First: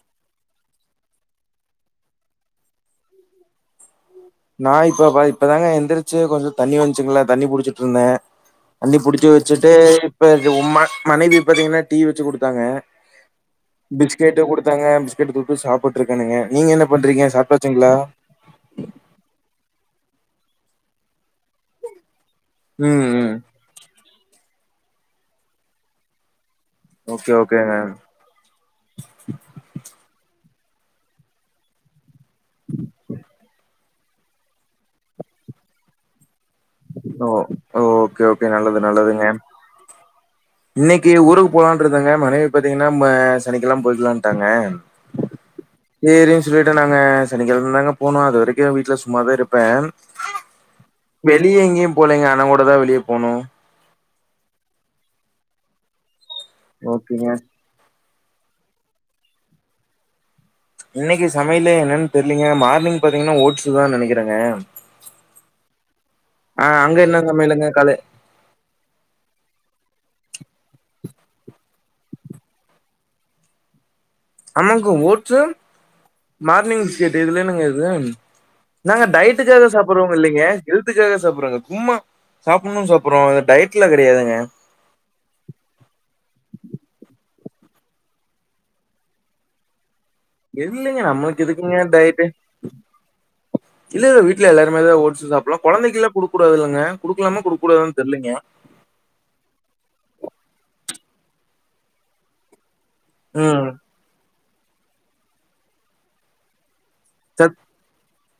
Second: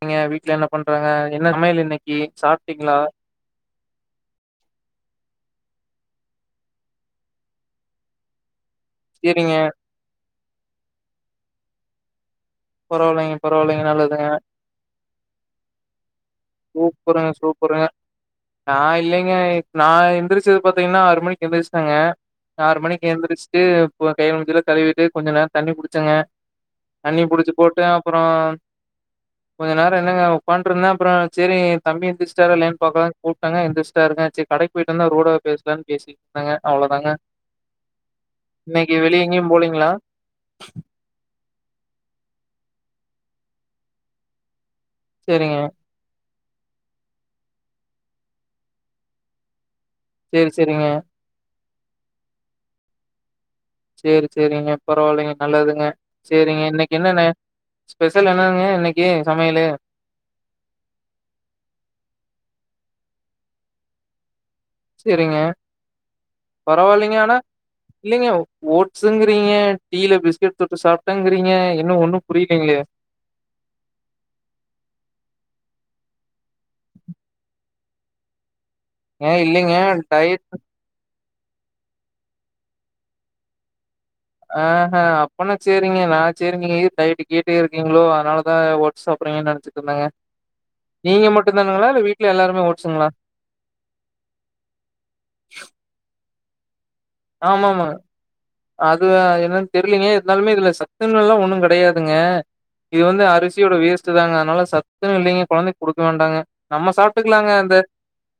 நீங்க வீட்டுல என்ன பண்றாங்க என்ன சமையல் இன்னைக்கு சாப்பிட்டீங்ளா நா இப்ப இப்பதாங்க எந்திரிச்சு கொஞ்சோ தண்ணி வந்துச்சுங்களா தண்ணி புடிச்சுட்டு இருந்த தண்ணி புடுச்சு சேரிங்க வெச்சுட்டு பேருக்கு உண்ம மனைவி பாத்தீங்கன்னா டீ வெச்சு குடு த்தாங்க பரவாயில்லைங்க பரவாயில்லைங்க நல்லதுங்க பிஸ்கெட் குடுத்தாங்க பிஸ்கெட் தொட்டு சாப்பிட்டு இருக்கனுங்க நீங்க என்ன பண்றீங்க சாப்டாச்சுங்ளா ஆஹ் இல்லைங்க நா எந்திரிச்சது பாத்தீங்கன்னா ஆறு மணிக்கு எந்திரிச்டங்க ஆறு மணிக்கு ம் ம் எந்திரிச்சுட்டு [unintelligible] கை கா மூஞ்சிலா கழுவிட்டு கொஞ்ச நேரொ தண்ணி குடிச்சங்க தண்ணி ஓகே புடிச்சு ஓகேங்க போட்டு அப்ற கொஞ்ச நேரொ என்னங்க பன்ட்ருந்த அப்ற சேரி ஏ தம்பி எந்துச்ட்டாரா ல்லயான் பாக்கலான் கூப்ட்டங்க எந்திரிச்டாருங்க சரி கடைக்கு போயிட்டு வந்து அரோட பேசலாம்னு பேசி தாங்க அவ்ளோதாங்க ஓ ஓகே ஓகே நல்லது இன்னைக்கு வெளிய நல்லதுங்க எங்கயு போலீங்ளா இன்னைக்கு ஊருக்கு போலான்ருந்தங்க மனைவி பாத்தீங்னா ம சனிக்கெழம போயக்கலாட்டாங்க செரிங்க சொல்லிட்ட நாங்க சனிக்கெழதாங்க போனு அது வரைக்கு நா வீட்ல சும்மா தாருப்பே சேரி சேரிங்க போலைங்க அண்ண கூட தா வெளிய போணு சேரி சேரிங்க பரவால்லைங்க நல்லதுங்க சேரிங்க இன்னைக்கு என்னன்ன ஓகேங்க ஸ்பெஷல் என்னங்க இன்னைக்கு சமையலு இன்னைக்கு சமையலு என்னன் தெரிலீங்க மார்னிங் பாத்தீங்னா ஓட்ஸுதா நெனைக்குறேங்க சரிங்க அங்க பரவால்லிங்க என்ன ஆனா சமையலுங்க காலை இல்லிங்க ஓட்ஸுங்றீங்க டீல பிஸ்கெட் தொட்டு சாப்ட்டேங்றீங்க இன்னு ஒன்னு புரிலயே ஆமாங்க ஓட்ஸு மார்னிங் பிஸ்கட் இதுலனுங்க இது நாங்க ஏங்க டைட்டுக்காக இல்லைங்க சாப்புட்றோங்க இல்லிங்க டயட் ஹெல்த்துக்காக சாப்புட்றோங் சும்மா சாப்புட்ணு சாப்புட்றோங் டயட்ல ஆ அப்பனா ச்சேரிங்க நா சேரி நீங்க டயட் கிட்டே இருக்கீங்ளோ அதனாலதா ஓட்ஸ் சாப்புட்றீங் நெனைச்சிட்ருந்தேங்க இல்லிங்க நம்ளுக்கு இதுக்குங்க டயட்டு வீட்ல எல்லாருமே ஓட்ஸுங்களா? இல்ல இல்ல வீட்ல எல்லாருமேதா ஓட்ஸ் சாப்புடலா கொழந்தைக்லா குடுக் கூடாதுல்லங்க ஆமாமா அது என்னன் தெரிலிங்க இருந்தாலுமே இதுல சத் [unintelligible] ஒண்ணு கெடையாதுங்க இது வந்து ம் அரிசியோட வேஸ்ட்டு தாங்க அதனால சத்துலா இல்லிங்க கொழந்தைக்கு குடுக்க வேண்டாங்க நம்ம சாப்ட்டுக்கலாங்க சத் அந்த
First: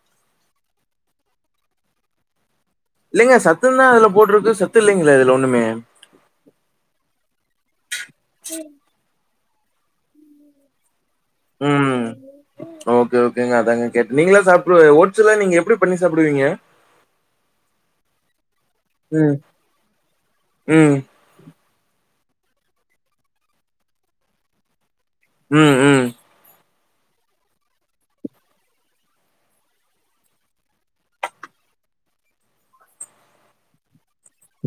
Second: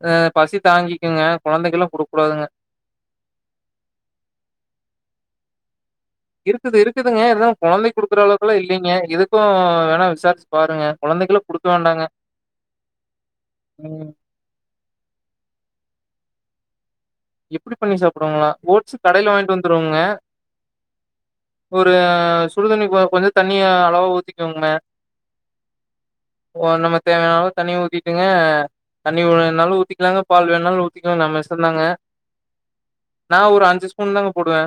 ஆ பசி தாங்கிக்குங்க கொழந்தக்குலா குடுக்கூடாதுங்க இல்லிங்க சத்துன் தா அதுல போட்ருக்கு சத்து இல்லிங்ளா இதுல ஒண்ணுமே இருக்குது இருக்குதுங்க [unintelligible] கொழந்தைக் குடு க்குறளவுக்குலா இல்லிங்க இது க்கு வேணா விசாரிச்சு பாருங்க குழந்தைக்கெல்லாம் குடுக்க உஹம் வேண்டாங்க. ஓகே ஓகேங்க அதாங்க ம். கேட் நீங்கள சாப்புடு ஓ ஆக்ச்சுலா நீங்க எப்புடி பண்ணி சாப்பிடுவீங்க எப்பிடி பண்ணி சாப்புடுவங்களா ஓட்ஸ் கடையில ம். வாங்கிட்டு வந்துருவோங்க ம். ஒரு அ‌ சுடுதண்ணி கொ கொஞ்சோ தண்ணிய அளவா ஊத்திக்கோங்க உம் உம் ஓ நம்மக்கு தேவையானாளவு தண்ணி ஊத்திட்டுங்க தண்ணி வேணாலு ஊத்திக்கலாங்க பால் வேணாலு ஊத்திக்கலாங்க நம்ம இஷ்டோந்தாங்க நான் ஒரு அஞ்சி ஸ் பூன் தாங்க போடுவே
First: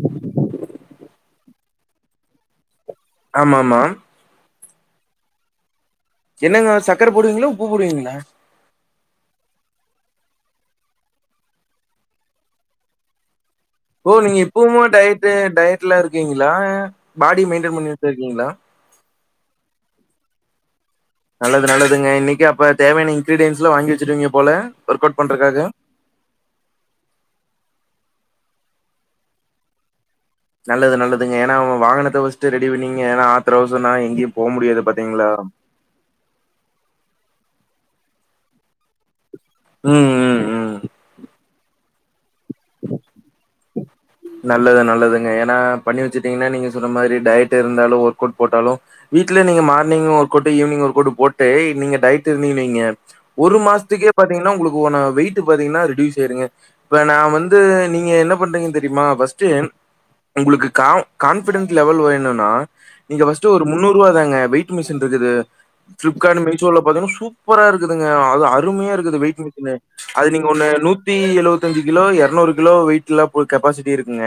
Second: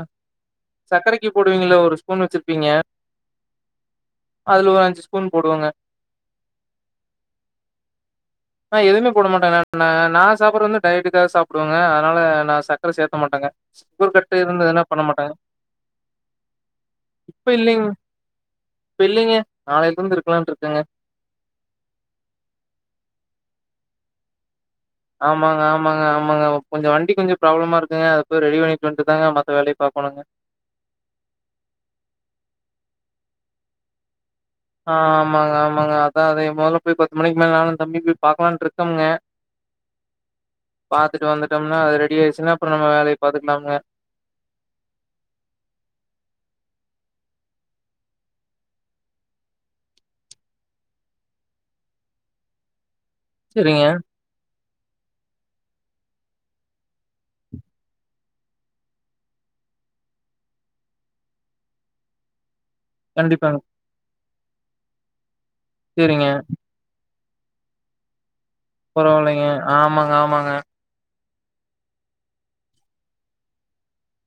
சக்கரைக்கு போடுவீங்களா ஒரு ஸ்பூன் வச்சிருப்பீங்க ஆமாமா அதுல ஒரு அஞ்சு ஸ்பூன் போடுவங்க என்னங்க சக்கர போடுவீங்களா உப்பு போடுவீங்களா நா எதுவுமே போடமாட்டேங்க நா நா சாப்புறது வந்து டய்ட்டுக்காக சாப்புடுவங்க அதனால நா சக்கர சேக்க மாட்டேங்க ஓ சுகர் கட்டு நீங்க இப்பவுமே இருந்ததுன்னா பண்ண டய்ட்டு மாட்டாங்க டய்ட்ல இருக்கீங்களா பாடி இப்ப மெயின்டன் இல்லைங் பண்ணிட்டுருக்கீங்களா இல்லங்க நல்லது நல்லதுங்க இன்னைக்கே அப்ப தேவையான இன்கிரீடியன்ஸ்ல்லா வாங்கி வெச்சருவீங்க போல ஒர்க் அவுட் பண்றதுக்காக. ஆமாங்க ஆமாங்க ஆமாங்க கொஞ்சோ வண்டி கொஞ்சோ ப்ராப்ளமாருக் குங்க அது போய் ரெடி பண்ணிட்டு வந்துட்டுதாங்க மத்த வேலயை பாக்கணுங்க நல்லது நல்லதுங்க ஏனா அவுங்க வாகனத்தை ஃபஸ்ட்டு ரெடி பண்ணீங்க ஏனா ஆத்தரோ அவசரோனா எங்கயும் ஆஹ் ஆமாங்க ஆமாங்க அதா அதே மொதல போய் பத்து மணிக் இன்மே நானு தம்பி போய் பாக்கலான்ருக்கோம்ங்க ம், ம், ம். பாத்துட்டு வந்துட்டு டோம்னா அத ரெடி ஆச்சுன்னா அப்றோ நம்ம வேலையே பாத்துக்கலாம்ங்க நல்லது நல்லதுங்க ஏனா பண்ணி வெச்சுட்டீங்ன்னா நீங்க சொன்ன மாரி டய்ட் இருந்தாலு ஒர்க் அவுட் போட்டாலு வீட்லய நீங்க மார்னிங் ஒர்கவுட் ஈவினிங் ஒர்கவுட் போட்டேய் நீங்க டயட்ருந்தீங்க வெயிங்க ஒரு செரிங்க மாசத்துக்கே பாத்தீங்ன்னா உங்களுக் [unintelligible] வெயிட் பாத்தீங்ன்னா ரெடியூஸ் ஆயிருங்க இப்ப நா வந்து நீங்க என்ன பண்றீங்க தெரி ரிமா ஃபஸ்ட்டு உங்களுக்கு கா-கான்பிடன்ஸ் லெவல் வேணும்னா நீங்க ஃபர்ஸ்ட் கண்டிப்பாங்க ஒரு முன்னூறு ரூபா தாங்க வெயிட் மிஷின் இருக்குது செரிங்க ஃப்லிப்கார்ட் மீசோல பாத்திங்ன்னா சூப் ப்பரா இருக்குதுங்க அ-அது அருமையாருக்குது வெய்ட் பரவால்லைங்க மிஷின்னு ஆமாங்க அது நீங்க ஆமாங்க ஒன்னு நூத் தி எழுபத்திஞ்சு கிலோ இருநூறு கிலோ வெயிட்ல்லா போ கெப்பாசிட்டி இருக்குங்க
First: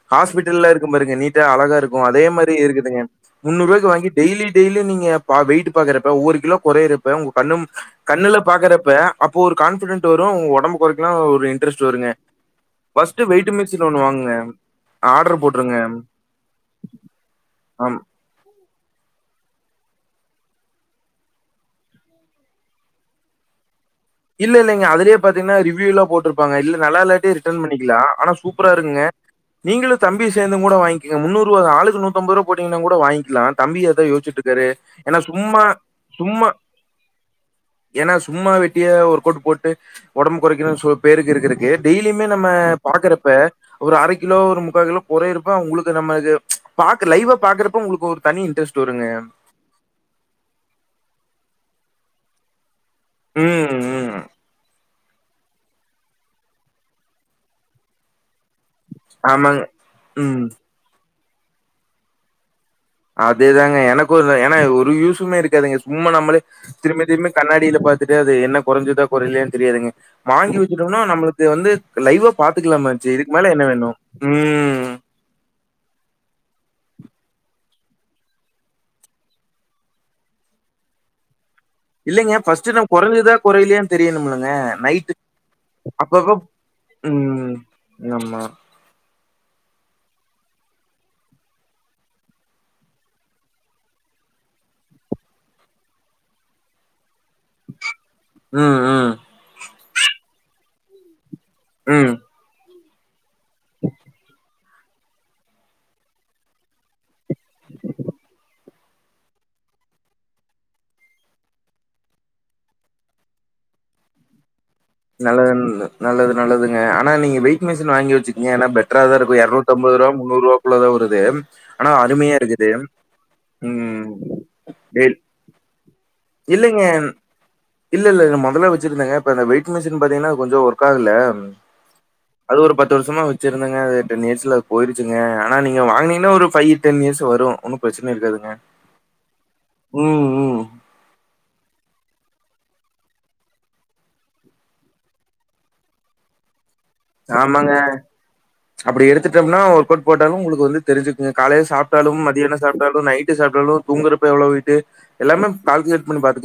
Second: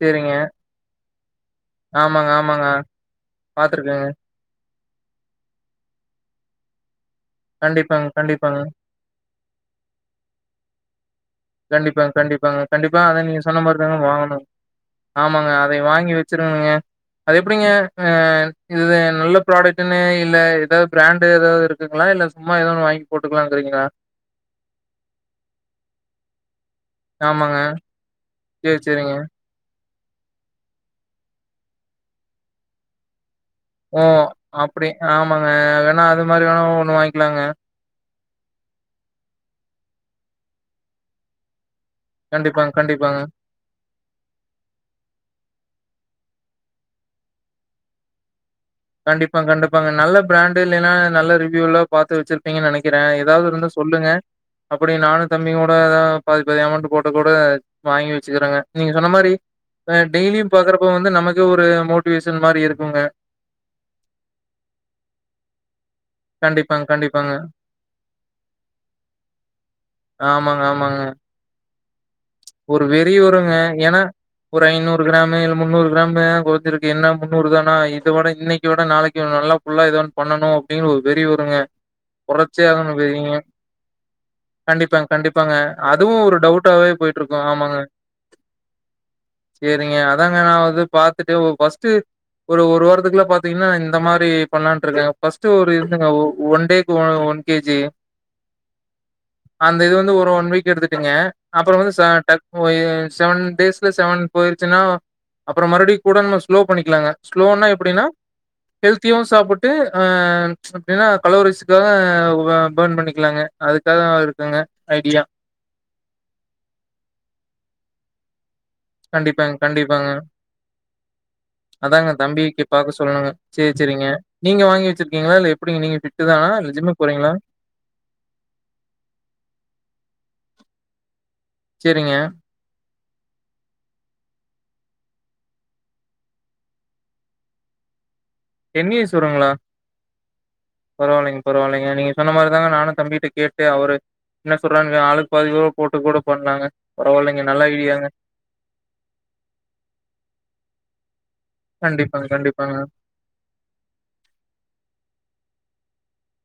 செரிங்க ஹாஸ்பிட்டல்ல இருக்குப் பாருங்க நீ அழகாருக்கு அதே ஆமாங்க மாரி ஆமாங்க இருக்குதுங்க முன்னூறு ரூபாய்க்கி பாத்துருக்கேங்க வாங்கி டெய்லி டெய்லி நீங்க லப்ப வெயிட் பாக்கறப்ப ஒவ்வொரு கிலோ குறையரப் ப உங்க கண்ணும் கண்டிப்பாங்க கண்ணுல கண்டிப்பாங்க பாக்கறப்ப அப்போ ஒரு கான்ஃபிடெட் வரு உங் ஒடம்பு குறை கெல்லா ஒரு இன்ட்ரஸ்ட் வருங்க கண்டிப்பாங்க கண்டிப்பாங்க. கண்டிப்பா அத ஃபஸ்ட்டு நீங்க வெயிட் சொன்ன மிஷின் மாதிரிதாங்க ஒண்ணு வாங்குங்க வாங்கணும் ஆர்டர் ஆமாங்க அதை போட்டுருங்க வாங்கி வச்சிருங்கங்க அது எப்டிங்க ஆம் ஆ இது நல்ல ப்ராடக்டுன்னு இல்ல ஏதாவது பிராண்டு ஏதாவது இருக்குங்களா இல்ல சும்மா ஏதா ஒன்னு வாங்கி போட்டுக்கலானுறீங்களா இல்ல இலங்க அதுலயே பாத்தீங்கன்னா ரிவியூல்லா போட்டிருப்பாங்க இல்ல நல்லால்லாட்டி ஆமாங்க. ரிட்டன் பண்ணிக்கலா ஆனா சூப்பரா சரி, இருக்குங்க சரிங்க. நீங்களுக் தம்பி சேர்ந்து கூட வாங்க முன்னூறு ருவா தா ஆளுக்கு நூத்தம்பது ரூபா போட்டீங்கன்னா கூட வாங்கிக்கலா தம்பி ஓ அதா யோசிச்சுட்டு இருக்காரு அப்டி ஏன்னா ஆமாங்க சும்மா வேணா அது மாதிரி வேணா ஒண்ணு வாங்கிக்கலாங்க சும்மாவெ ட்டியா ஒர்க் அவுட் போட்டு ஒடம்பு குறைக்கனோ சொ பேருக்கு இருக்கு டெய்லியுமே நம்ம கண்டிப்பாங்க, கண்டிப்பாங்க. பாக்குறப்ப ஒரு அர கிலோ ஒரு முக்கால் கிலோ குறைறப உங்களுக் இது நம்ம இது பாக்க லைவா பாக்கறப்ப உங்களுக்கு ஒரு தனி இன்ட்ரெஸ்ட் வருங்க கண்டிப்பா கண்டிப்பாங்க நல்ல பிராண்டு இல்லைன்னா நல்லரி வ்யூல்லா பாத்து வச்சிருப்பீங்க நெனைக் கிற ஏதாவது இருந்தா ம் சொல்லுங்க ம் அ அப்டி நானு தம்பியு கூட எதா பாதி பாதி அமௌண்ட் போட்டு கூட வாங்கி வச்சுக்கிறேங்க நீங்க சொன்ன மாரி ஆமாங்க. ஆ டெய்லியு ம். பாக்குறப்ப வந்து நமக் கு ஒரு மோட்டிவேஷன் மாரி இருக் அதே தாங் க எனக்கு இதா ஏன்னா இது ஒரு யூசுமே இருக்காதுங்க சும்மா நம்மளே கண்டிப்பாங்க, திரும்பி திரும்பி கண்டிப்பாங்க. கண்ணாடியில பாத்துட்டு அது என்ன குறஞ்சதா கொறைலயானு தெரியாதுங்க வாங்கி ஆமாங்க, வச்சுட்டோம்னா ஆமாங்க. நம்மளுக்கு வந்து லைவா ஒரு பாத்துக்கலாமாச்சு. வெறி இதுக்கு வருங்க மேல என்ன வேணும்? ஏன்னா ஒரு ம். ஐநூறு கிராமு இல்ல முன்னூறு கிராமு கொறஞ்சிருக் குன்னா முன்னூறு தானா இத விட இன்னைக்கு விட நாளைக்கு நல்லா ஃபுல்லா எதா ஒன்னு பண்ணணு அப்டின்னு ஒரு வெறி வருங்க இல்லைங்க கொறச்சே ஃபர்ஸ்ட் நம் ஆகணும் வெறிங்க. கொறஞ்சதா கொறையலையானு தெரியனும்லங்க கண்டிப்பாங்க, நைட்டு அப்பப்ப ம் இருக்கு ஆமாங்க ஆமா சேரிங்க அ தாங்க நா வந்து பாத்துட்டு ஒ ஃபர்ஸ்ட்டு ஒரு ஒரு வாரத்துக்குலா பாத்தீங்கன்னா இந்த மாரி பண்லான்ட்டு இருக்கே ஃபர்ஸ்ட்டு ஒரு இருந்தேங்க ஒன்டேக்கு ஒ ஒன் கே ஜி ம் ம் அந்த இது வந்து ஒரு ஒன் வீக் எடுத்து ருங்க அப்புறோ நா ம் டக் போயி செவன் டேஸ்ல செவன் போயிரு ச்சுன்னா அப்றோ மறுபடி கூட நம்ம ஸ்லோ பண்ணிக்லாங்க ஸ்லோனா எப்டின்னா ஹெல்த்தியூ சாப்பிட்டு ஆ அப்டின்னா கலோரிஸ்க்காக ஒ பர்ன் பண்ணிக்லாங்க அதுக்காகவா இருக்குங்க ஐடியா. நல்லதுன் நல்லது நல்லது ங்க ஆனா நீங்க வெயிட் மிஷின் வாங்கி வச்சுக் ங்க ஏனா பெட்ரா தா இருக்கூ கண்டிப்பாங்க, எரநூத்தம்பது கண்டிப்பாங்க. ரூபா முன்னூறுவாக்குள்ள தா வருது ஆனா அதாங்க அருமையா தம்பிக்கு இருக்குது பாக்க சொல்லணுங்க. சேரி, சேரிங்க. ம் நீங்க வாங்கி டீல் வச்சிருக்கீங்களா? இல்ல எப்டிங்க நீங்க ஃபிட்டு தானா? இல்ல இல்லலைங்க ஜிம்முக்கு போறீங்களா? இல்லல்ல இது மொதல்ல வச்சிருந்தேங்க இப்ப இந்த வெயிட் மிஷின் பாத்தீங்னா கொஞ்சோ ஒர்க் ஆகல சேரிங்க. அது ஒரு பத்து வருஷமா வச்சுருந்தேங்க அது டென் இயர்ஸ்ல அது போயிடுச்சுங்க ஆனா நீங்க வாங்குனீங்னா ஒரு ஃபை டென் இயர்ஸ் வரூ ஒன்னூ ப்ரச்சன இருக்காது டென் இயர்ஸ் வரூங்களா ம் பரவால்லைங் பரவால்லைங்க நீங்க சொன்ன மாரி தாங்க நானூ தம்பிட்ட கேட்டு அவரு என்ன சொல்றாங்க ஆளுக்கு பாதி ரூவா போட்டுக் கூட பண்லாங்க ஆமாங்க அப்டி எடுத்துட்டோம்னா ஒர்க்கவுட் போட்டாலூ உங்களுக்கு வந்து தெரிஞ்சு நீங்க காலைல சாப்ட்டாலூ கண்டிப்பாங்க, மதியானோ கண்டிப்பாங்க. சாப்ட்டாலூ நைட்டு சாப்ட்டாலூ தூங்கறப்ப எவ்ளோ வெயிட்டு எல்லாமே கால்குலேட் பண்ணி பாத்துக்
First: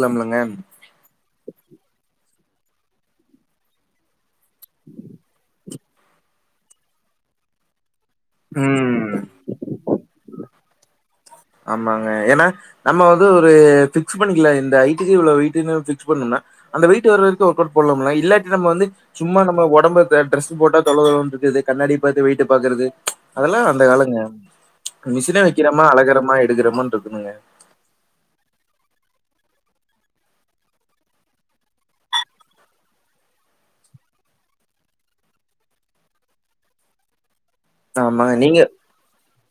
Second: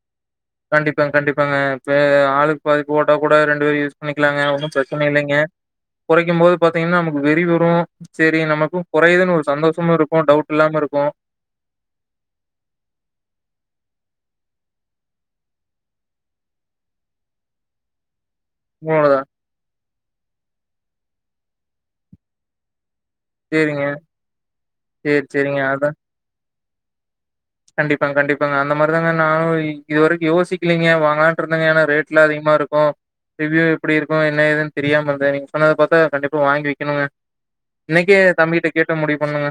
கண்டிப்பாங்க கண்டிப்பாங்க இப்ப ஆளுக் பாதி போட்டா கூட ரெண்டு பேரூ யூஸ் பண்ணிக் க்லாங்க ஒன்னூ ப்ரச்சன இல்லைங்க கொறைக்கும்போது பாத்தீங்னா நமக்கு வெறி வரூ சேரி நமக்கூ ம் கொறையுதுன் ஒரு சந்தோஷமூ இருக்கூ டவுட் இல்லாம இருக்கூ ஆமாங்க ஏனா நம்ம வந்து ஒரு ஃபிக்ஸ் பண்ணிக்லா இந்த ஹைட்க்கு இவ்ளோ வெய்ட்டுனு ஃபிக்ஸ் பண்ணும்ணா அந்த வெய்ட்டு வர்ற வரீக்கூ ஒர்க்கவுட் போட்லாம்ல இல்லாட் டி நம்ம வந்து உண்மதான். சும்மா நம்ம ஒடம்பேத தெ ட்ரெஸ் போட்டா தொல தொலன்ருக்குது கண்ணாடி பாத்து வெயிட்ட பாக்றது அதெலா அந்த சரிங்க. காலங்க சரி, மிஷின வெக்கிறமா அழகிறம் எடுகிறமான்ருக்குதுங்க கண்டிப்பா கண்டிப்பாங்க அந்த மாரிதாங்க நானூ இ இதுவரைக்கூ யோசிக்லிங்க வாங்கலான்ட்ருந்தங்க ஏனா ரேட்லா அதிகமாரிக்கூ ரிவ்யூ எப்டி இருக்கூ என்ன ஏதுன் தெரியாமருந்த நீங்க சொன்னத பாத்தா கண்டிப்பா வாங்கி வெக்கணுங்க இன்னைக்கே ஆமாங்க நீங்க தம்பி கிட்ட கேட்டு முடிவ் பண்ணுங்க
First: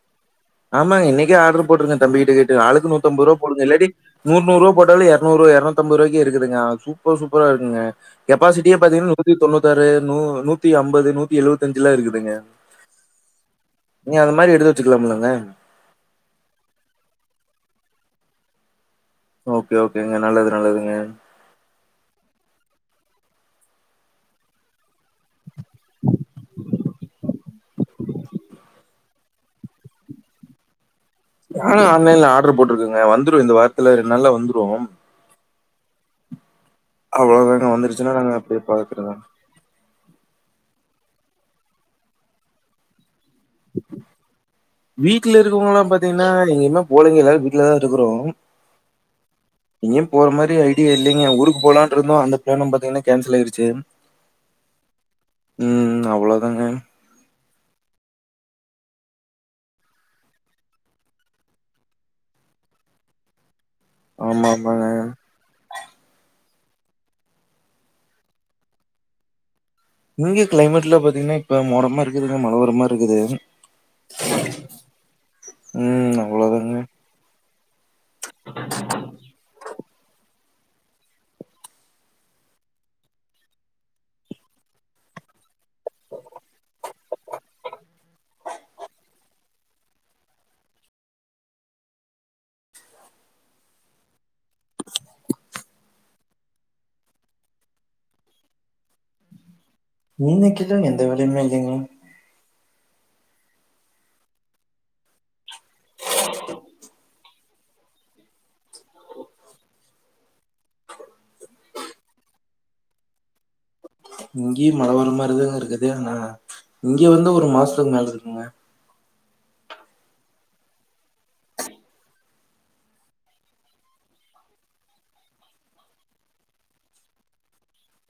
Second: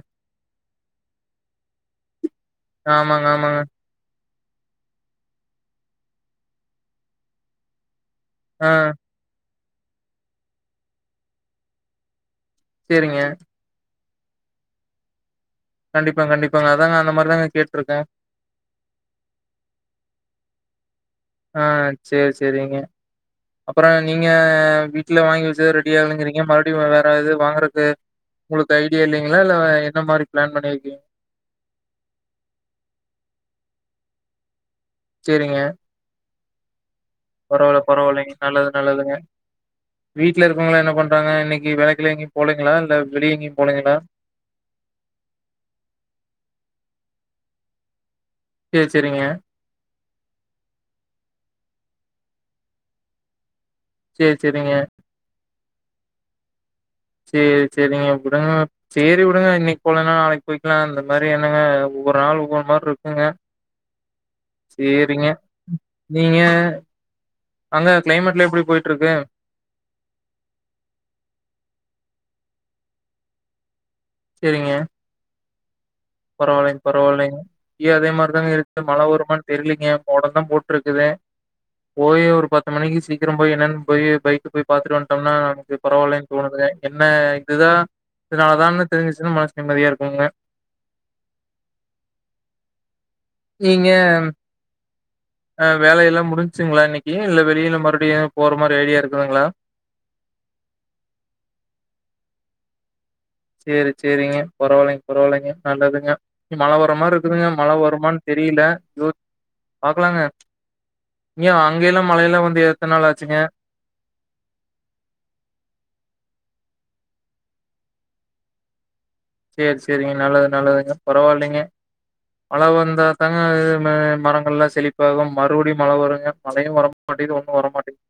ஆமாங்க இன்னைக்கே ஆடர் போட்ருங்க தம்பி கிட்ட கேட் டு ஆளுக்கு ஆமாங்க, நூத்தம்பருவா ஆமாங்க. போடுங்க இல்லாடி நூறு நூறுவா போட்டாலே எரநூறுவா எரநூத் தம்பரூவாய்க்கே இருக்குதுங்க சூப்பர் சூப்பரா இருக்குங்க ஆ கெப்பாசிட்டியே பாத்தீங்னா நூத்தி தொண்ணூத் தாறு நூ நூத்தி அம்பது நூத்தி எழுவத்தஞ்சுலா இருக்குதுங்க செரிங்க நீ அந்த மாரி எடுத்து வச்சுக்லாம்லங்க கண்டிப்பாங் கண்டிப்பாங்க அதாங்க அந்த மாரிதாங்க கேட்ருக்கே ஓகே ஓகேங்க நல்லது நல்லதுங்க ஆ ச்சேர் செரிங்க அப்றம் நீங்க வீட்ல வாங்கி வச்சத ரெடி ஆகலிங்றீங்க மறுடியும் வேற எது வாங்குறக்கு உங்ளுக்கு ஐடியா இல்லைங்ளா இல்ல என்ன மாரி பிளான் பண்ணிரிக்கீங் நானு ஆன்லைன்ல ஆடர் போட்ருக்கங்க வந்துரும் இந்த வாரத்துல ரெண்ட்நால்லா வந்துரும் செரிங்க. அவ்வளோதாங்க பரவால்ல வந்துருச்சுன்னா நாங்க பரவால்லைங்க அப்படியே நல்லது நல்லதுங்க பார்க்குறதுதான். வீட்ல இருக்கவங்களாம் என்ன பண் றாங்க இன்னைக்கி வேலைக்குலா எங்கயோ போலங்ளா இல்ல. வெளிய எங்கயு போலீங்களா வீட்ல இருக்கவுங்கலலாம் பாத்தீங்னா எங்கயுமாே போலைங்க எல்லாரு வீ. வீட்லதா இருக்கறோ. சேரி சேரிங்க எங்யும் போற மாரி ஐடியா இல்லைங்க ஊருக்கு போலான். ட்ருந்தோ அந்த ப்ளானு பாத்திங்னா கேன்சல் ஆயிருச்சு. சேர் செரிங்க ம் அவ்வளோதாங்க. சேர் செரிங்க வுடுங்க. சேரி வுடுங்க இன்னைக்கு போலைனா நாளைக்கு போய்க்லா அந்த மாரி எண்ணுங் ஒவ்வொரு நாளு ஒவ்வொரு மார்ருக்குங்க. ஆமா ஆமாங்க சேரிங்க நீங்க அங்க க்ளைமேட்ல எப்டி போயிட்ருக்கு. இங்க க்ளைமேட்ல பாத்தீங்னா இப்ப மோடமா இருக்குதுங்க மழ வர மாரி இருக்குது செரிங்க. ம் அவ்ளோதாங்க பரவால்லைங் பரவால்லைங் இங்யு அதே மார்தாங்க இருக்கு மழ வருமான் தெர்லிங்க மோடம்தா போட். ருக்குது போய் ஒரு பத்து மணிக்கு சீக்கிரோ போய் என்னன் போயி பைக்கு போய் பாத்திட்டு வன்ட்டோம்னா [unintelligible] பரவால்லைன்னு தோணுதுங்க என்ன இதுதான் இதனாலதான் தெரிஞ்சுரிச்சுனு மனசு நிம்மதியா இருக்குங்க. நீங்க ம். அ வேலயெல்லாம் முடிஞ்சுங்ளா இன்னைக்கு இல்ல வெளில மறுடியும் போற மாரி ஐடியா இருக்குதுங்ளா. இன்னைக்குதா எந்த வேலையுமே இல்லைங்க. சேரி சேரிங்க பரவாயில்லைங்க பரவாயில்லைங்க நல்லதுங்க இங்க மழை வர மாரி துங்க மழை வருமான்னு தெரியல பாக்கலாங்க இங்கயு அங்கல்லாம் மழையெல்லா வந்து எத்த நாள் ஆச்சுங்க இங்கேயு மழை வர மாரிதாங்க இருக்குது ஆனா இங்க வந்து ஒரு மாசத்துக்கு மேல இருக்குங்க சேரி சேரிங்க நல்லது நல்லதுங்க பரவாயில்லைங்க மழை வந்தா தாங்க இது மரங்கள் எல்லாம் செழிப்பாகும் மறுபடியு மழை வருங்க மழையும் வர மாட்டேங்குது ஒண்ணும் வரமாட்டேங்குது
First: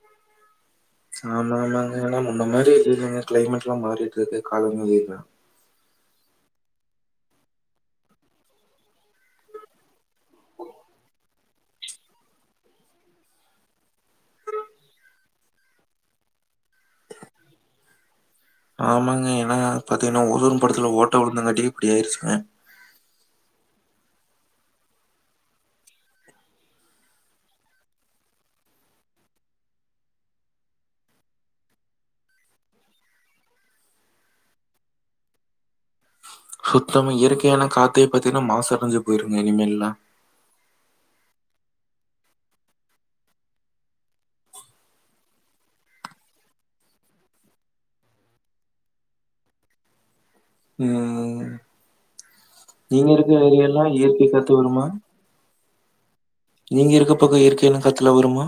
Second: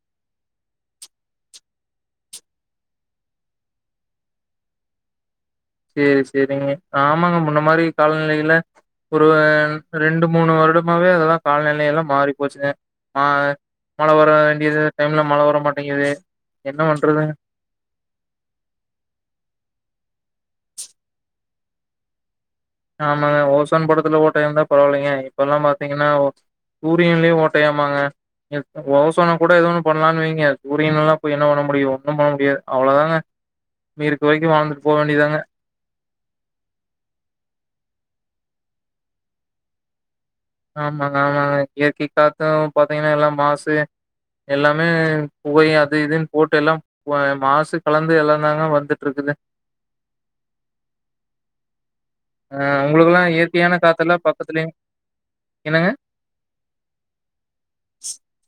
ஆமா ஆமாங்க ஏன்னா முன்ன மாதிரி இங்க கிளைமேட் எல்லாம் மாறிட்டு இருக்கு காலநிலை சேரி சேரிங்க ஆமாங்க முன்ன மாரி காலநிலையில ஒரு ரெண்டு மூணு வருடமாவே அதெல்லா கலநிலையெல்லா மாறி போச்சுங்க மா மழை வர வேண்டியது டைம்ல மழை வரமாட்டேங்குது என்ன பண்றதுங்க ஆமாங்க ஏன்னா பாத்தீங்கன்னா ஓசோன் படலத்துல ஓட்ட விழுந்தங்காட்டி இப்படியாயிருச்சுங்க ஆமாங்க ஓசோன் படலத்துல ஓட்டையாருந்தா பரவாயில்லைங்க இப்பல்லாம் பாத்தீங்கன்னா சூரியன்லயும் ஓட்டையா மாங்க ஓசனை கூட எது ஒண்ணு பண்ணலான்னு வைங்க சூரியன் எல்லாம் போய் என்ன பண்ண முடியும் ஒன்னும் பண்ண முடியாது அவ்ளோதாங்க இ இருக்கு வரைக்கும் வாழ்ந்துட்டு போ வேண்டியதாங்க சுத்தம் இயற்கையான காத்தையே பாத்தீங்கன்னா மாசு அடைஞ்சு போயிருங்க இனிமே எல்லா ஆமாங்க ஆமாங்க இயற்கை காத்தும் பாத்தீங்கன்னா எல்லாம் மாசு எல்லாமே புகை அது இதுன்னு போட்டு எல்லாம் மாசு கலந்து எல்லாம் தாங்க வந்துட்டு இருக்குது ம் அ நீங்க உங்ளுக்கல்லா இருக்க இயற்கையான ஏரியால்லா காத்த எல்லாம் இயற்கை காத்து பக்கத்துலயு வருமா என்னங்க நீங்க இருக்க பக்க இயற்கையான காத்துலா வருமா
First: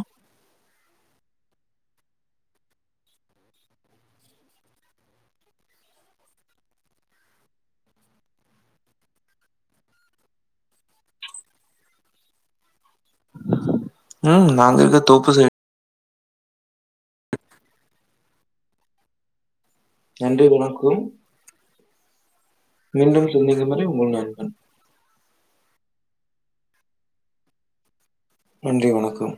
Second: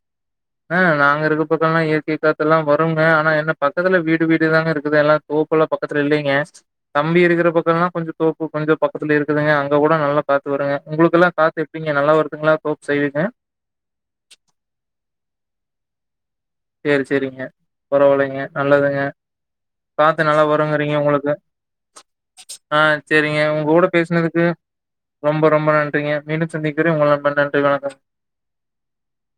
ஆ நாங்க இருக்க பக்கம்ல்லா இயற்கை காத்துல்லா வருங்க ஆனா என்ன பக்கத்துல வீடு வீடுதாங்க இருக்குது எல்லாம் தோப்பு எல்லாம் பக்கத்துல இல்லைங்க தம்பி இருக்கிற பக்கம்லா கொஞ்ச தோப்பு கொஞ்சம் பக்கத்துல இருக்குதுங்க அங்க கூட நல்லா காத்து வருங்க உங்களுக்கெல்லாம் காத்து எப்டிங்க நல்லா வருதுங்களா தோப்பு சைடுங்க ம் நாங்க இருக்க தோப்பு சைடு சேரி சேரிங்க பரவாயில்லைங்க நல்லதுங்க காத்து நன்றி நல்லா வணக்கம். வருங்றீங்க உங்களுக்கு ஆ மீண்டும் சேரிங்க உங்க சந்திக்கும் வரை கூட உங்கள் பேசுனதுக்கு நண்பன். ரொம்ப ரொம்ப நன்றிங்க மீண்டும் சந்திக்கிற உங்கள் நண்பன் நன்றி வணக்கம் நன்றி வணக்கம்